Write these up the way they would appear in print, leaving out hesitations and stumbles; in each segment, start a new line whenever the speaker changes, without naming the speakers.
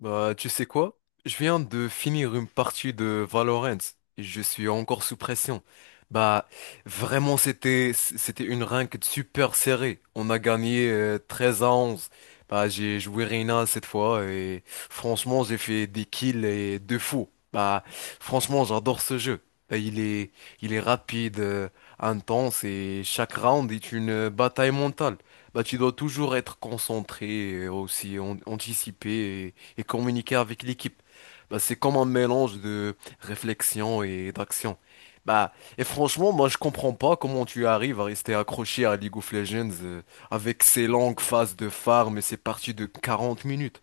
Tu sais quoi? Je viens de finir une partie de Valorant. Je suis encore sous pression. Bah, Vraiment, c'était une ranked super serrée. On a gagné 13 à 11. J'ai joué Reyna cette fois et franchement, j'ai fait des kills et deux fous. Franchement, j'adore ce jeu. Bah, il est, il est rapide, intense, et chaque round est une bataille mentale. Tu dois toujours être concentré, et aussi anticiper et communiquer avec l'équipe. C'est comme un mélange de réflexion et d'action. Et franchement, moi, je comprends pas comment tu arrives à rester accroché à League of Legends, avec ces longues phases de farm et ces parties de 40 minutes.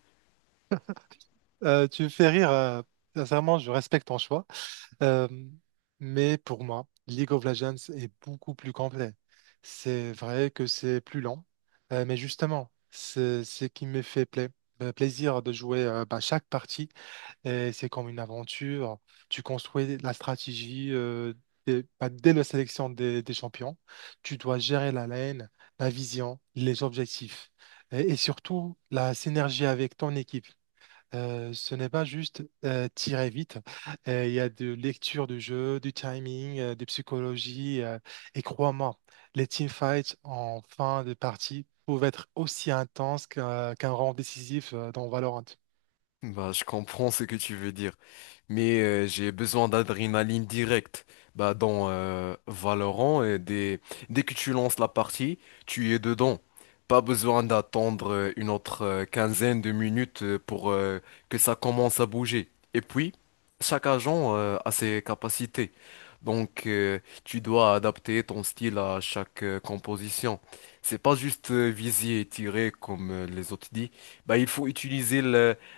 Tu me fais rire. Sincèrement, je respecte ton choix. Euh, mais pour moi, League of Legends est beaucoup plus complet. C'est vrai que c'est plus lent, mais justement, c'est ce qui me fait plaisir de jouer chaque partie. Et c'est comme une aventure. Tu construis la stratégie dès la sélection des champions. Tu dois gérer la lane, la vision, les objectifs et surtout la synergie avec ton équipe. Ce n'est pas juste tirer vite. Il y a de lecture de jeu, du timing, de psychologie. Et crois-moi, les teamfights en fin de partie peuvent être aussi intenses qu'un round décisif dans Valorant.
Je comprends ce que tu veux dire, mais j'ai besoin d'adrénaline directe. Dans Valorant, dès que tu lances la partie, tu es dedans. Pas besoin d'attendre une autre quinzaine de minutes pour que ça commence à bouger. Et puis, chaque agent a ses capacités. Donc, tu dois adapter ton style à chaque composition. C'est pas juste viser et tirer comme les autres disent. Il faut utiliser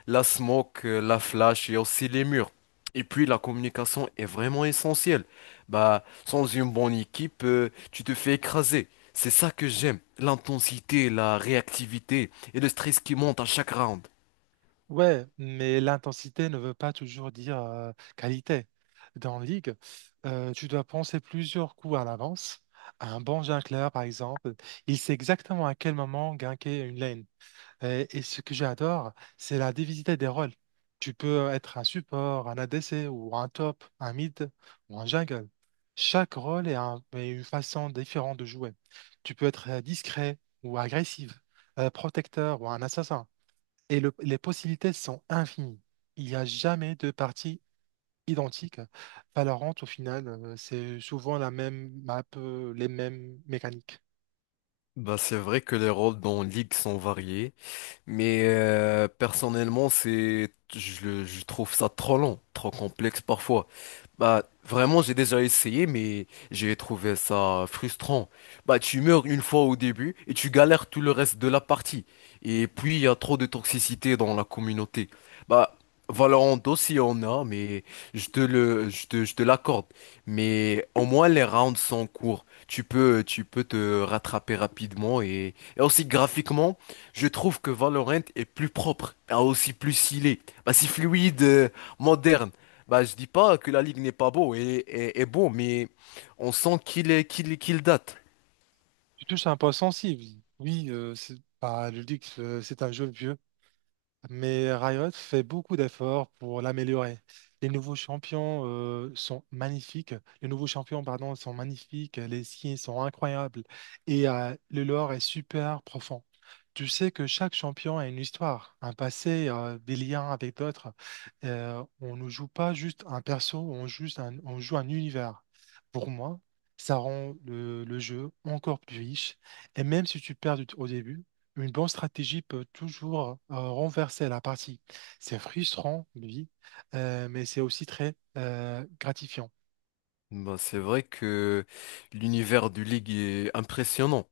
la smoke, la flash, il y a aussi les murs. Et puis la communication est vraiment essentielle. Sans une bonne équipe, tu te fais écraser. C'est ça que j'aime, l'intensité, la réactivité et le stress qui monte à chaque round.
Ouais, mais l'intensité ne veut pas toujours dire qualité. Dans League, tu dois penser plusieurs coups à l'avance. Un bon jungler, par exemple, il sait exactement à quel moment ganker une lane. Et ce que j'adore, c'est la diversité des rôles. Tu peux être un support, un ADC ou un top, un mid ou un jungle. Chaque rôle est une façon différente de jouer. Tu peux être discret ou agressif, protecteur ou un assassin. Et les possibilités sont infinies. Il n'y a jamais de partie identique. Valorant, au final, c'est souvent la même map, les mêmes mécaniques.
C'est vrai que les rôles dans League sont variés, mais personnellement, je trouve ça trop long, trop complexe parfois. Vraiment, j'ai déjà essayé, mais j'ai trouvé ça frustrant. Tu meurs une fois au début et tu galères tout le reste de la partie. Et puis, il y a trop de toxicité dans la communauté. Bah, Valorant aussi en a, mais je te le, je te l'accorde. Mais au moins, les rounds sont courts. Tu peux te rattraper rapidement et aussi graphiquement. Je trouve que Valorant est plus propre, a aussi plus stylé. C'est fluide, moderne. Je dis pas que la ligue n'est pas beau et beau, mais on sent qu'il est qu'il qu'il date.
Tu touches un point sensible. Oui, c'est pas le luxe, c'est un jeu vieux. Mais Riot fait beaucoup d'efforts pour l'améliorer. Les nouveaux champions sont magnifiques. Les nouveaux champions, pardon, sont magnifiques. Les skins sont incroyables. Et le lore est super profond. Tu sais que chaque champion a une histoire, un passé, des liens avec d'autres. On ne joue pas juste un perso, on joue un univers. Pour moi, ça rend le jeu encore plus riche. Et même si tu perds au début, une bonne stratégie peut toujours renverser la partie. C'est frustrant, lui, mais c'est aussi très gratifiant.
C'est vrai que l'univers du ligue est impressionnant.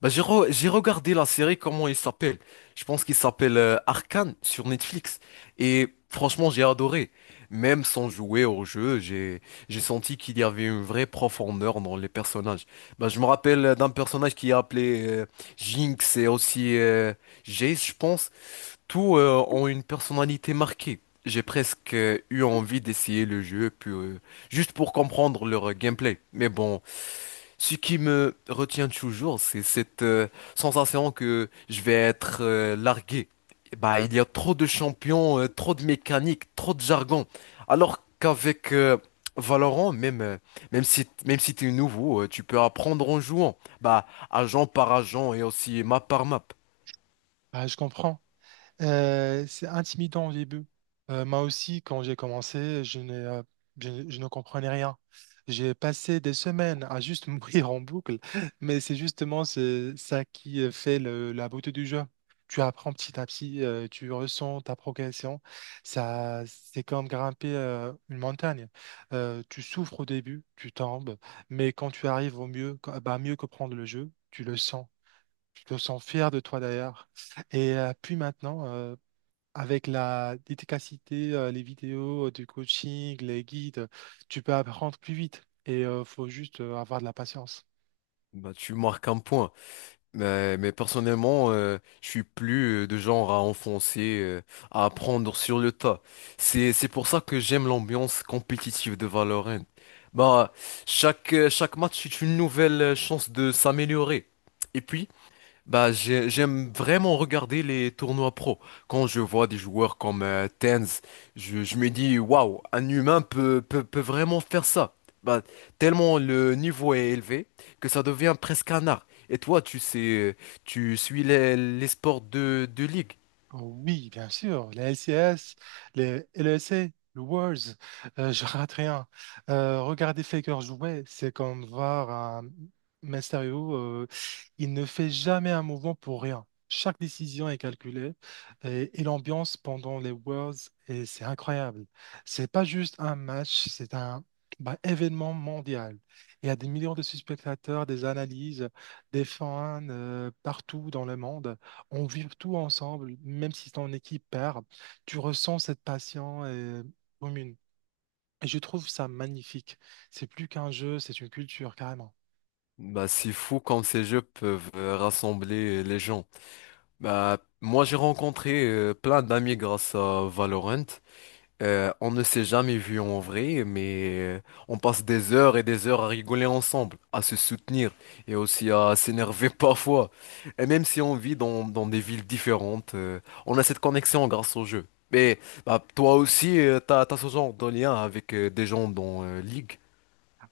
J'ai regardé la série, comment il s'appelle? Je pense qu'il s'appelle Arcane sur Netflix. Et franchement, j'ai adoré. Même sans jouer au jeu, j'ai senti qu'il y avait une vraie profondeur dans les personnages. Je me rappelle d'un personnage qui est appelé Jinx et aussi Jace, je pense. Tous ont une personnalité marquée. J'ai presque eu envie d'essayer le jeu, puis, juste pour comprendre leur gameplay. Mais bon, ce qui me retient toujours, c'est cette sensation que je vais être largué. Il y a trop de champions, trop de mécaniques, trop de jargon. Alors qu'avec Valorant, même si t'es nouveau, tu peux apprendre en jouant. Agent par agent et aussi map par map.
Ah, je comprends. C'est intimidant au début. Moi aussi, quand j'ai commencé, je n'ai, je ne comprenais rien. J'ai passé des semaines à juste mourir en boucle, mais c'est justement ça qui fait la beauté du jeu. Tu apprends petit à petit, tu ressens ta progression. Ça, c'est comme grimper une montagne. Tu souffres au début, tu tombes, mais quand tu arrives au mieux, bah, mieux comprendre le jeu, tu le sens. Tu te sens fier de toi d'ailleurs. Puis maintenant, avec la dédicacité, les vidéos, du coaching, les guides, tu peux apprendre plus vite et il faut juste avoir de la patience.
Tu marques un point. Mais personnellement, je suis plus de genre à enfoncer, à apprendre sur le tas. C'est pour ça que j'aime l'ambiance compétitive de Valorant. Bah, Chaque match est une nouvelle chance de s'améliorer. Et puis, j'aime vraiment regarder les tournois pro. Quand je vois des joueurs comme Tenz, je me dis, waouh, un humain peut vraiment faire ça. Bah, Tellement le niveau est élevé que ça devient presque un art. Et toi, tu sais, tu suis les sports de ligue.
Ah oui, bien sûr, les LCS, les LEC, le Worlds, je rate rien. Regarder Faker jouer, c'est comme voir un Mysterio, il ne fait jamais un mouvement pour rien. Chaque décision est calculée et l'ambiance pendant les Worlds, et c'est incroyable. C'est pas juste un match, c'est un bah, événement mondial. Il y a des millions de spectateurs, des analyses, des fans partout dans le monde on vit tout ensemble, même si c'est en équipe paire, tu ressens cette passion commune. Et je trouve ça magnifique. C'est plus qu'un jeu, c'est une culture, carrément.
C'est fou comme ces jeux peuvent rassembler les gens. Moi, j'ai rencontré plein d'amis grâce à Valorant. On ne s'est jamais vu en vrai, mais on passe des heures et des heures à rigoler ensemble, à se soutenir et aussi à s'énerver parfois. Et même si on vit dans des villes différentes, on a cette connexion grâce au jeu. Mais toi aussi, t'as ce genre de lien avec des gens dans League.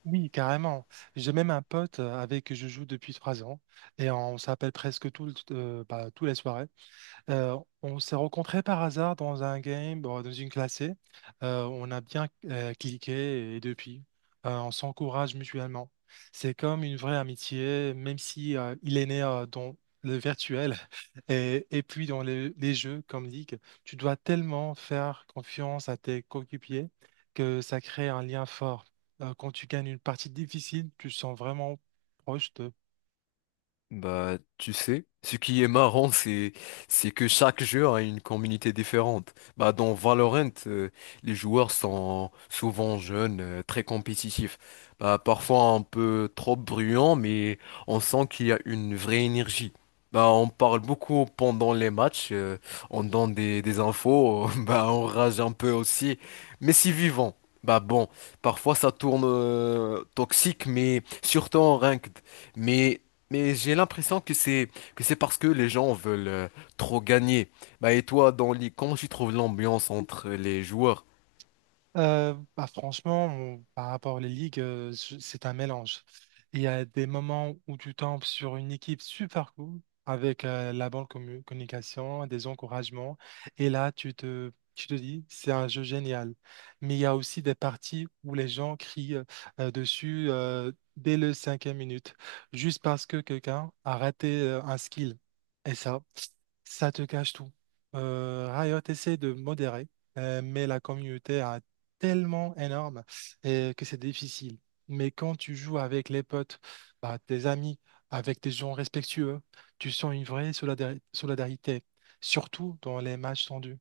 Oui, carrément. J'ai même un pote avec qui je joue depuis 3 ans et on s'appelle presque bah, tous les soirs. On s'est rencontrés par hasard dans un game, bon, dans une classée. On a bien cliqué et depuis, on s'encourage mutuellement. C'est comme une vraie amitié, même si il est né dans le virtuel et puis dans les jeux comme League. Tu dois tellement faire confiance à tes coéquipiers que ça crée un lien fort. Quand tu gagnes une partie difficile, tu te sens vraiment proche.
Tu sais, ce qui est marrant, c'est que chaque jeu a une communauté différente. Dans Valorant, les joueurs sont souvent jeunes, très compétitifs. Parfois un peu trop bruyants, mais on sent qu'il y a une vraie énergie. On parle beaucoup pendant les matchs, on donne des infos, on rage un peu aussi, mais si vivant. Bon, parfois ça tourne toxique, mais surtout en ranked. Mais mais j'ai l'impression que c'est parce que les gens veulent trop gagner. Et toi dans les, comment tu trouves l'ambiance entre les joueurs?
Franchement, par rapport aux ligues, c'est un mélange. Il y a des moments où tu tombes sur une équipe super cool avec la bonne communication, des encouragements, et là, tu te dis, c'est un jeu génial. Mais il y a aussi des parties où les gens crient dessus dès le cinquième minute, juste parce que quelqu'un a raté un skill. Et ça te cache tout. Riot essaie de modérer, mais la communauté a tellement énorme et que c'est difficile. Mais quand tu joues avec les potes, bah, tes amis, avec des gens respectueux, tu sens une vraie solidarité, surtout dans les matchs tendus.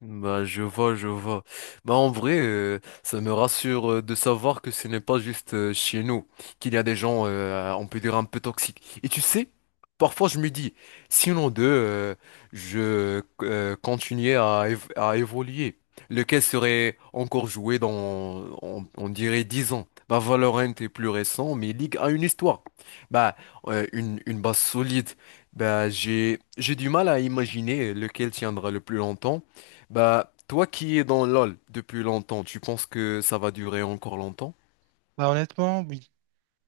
Je vois, je vois. En vrai, ça me rassure de savoir que ce n'est pas juste chez nous, qu'il y a des gens, on peut dire, un peu toxiques. Et tu sais, parfois je me dis, sinon d'eux, je continuais à évoluer, lequel serait encore joué dans, on dirait, 10 ans. Valorant est plus récent, mais League a une histoire. Bah, une base solide. J'ai du mal à imaginer lequel tiendra le plus longtemps. Toi qui es dans LoL depuis longtemps, tu penses que ça va durer encore longtemps?
Bah, honnêtement, oui,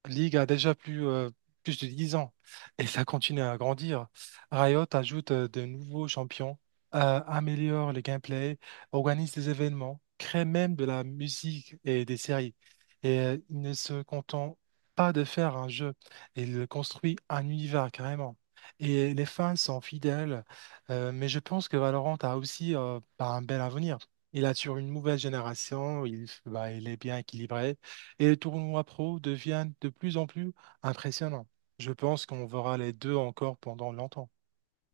League a déjà plus de 10 ans et ça continue à grandir. Riot ajoute de nouveaux champions, améliore le gameplay, organise des événements, crée même de la musique et des séries. Il ne se contente pas de faire un jeu, il construit un univers carrément. Et les fans sont fidèles, mais je pense que Valorant a aussi bah, un bel avenir. Il assure une nouvelle génération, il, bah, il est bien équilibré. Et les tournois pro deviennent de plus en plus impressionnants. Je pense qu'on verra les deux encore pendant longtemps.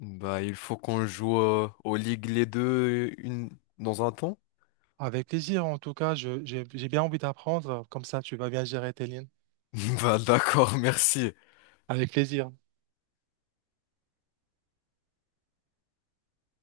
Il faut qu'on joue aux ligues les deux dans un temps?
Avec plaisir, en tout cas, j'ai j'ai bien envie d'apprendre. Comme ça, tu vas bien gérer tes lignes.
D'accord, merci.
Avec plaisir.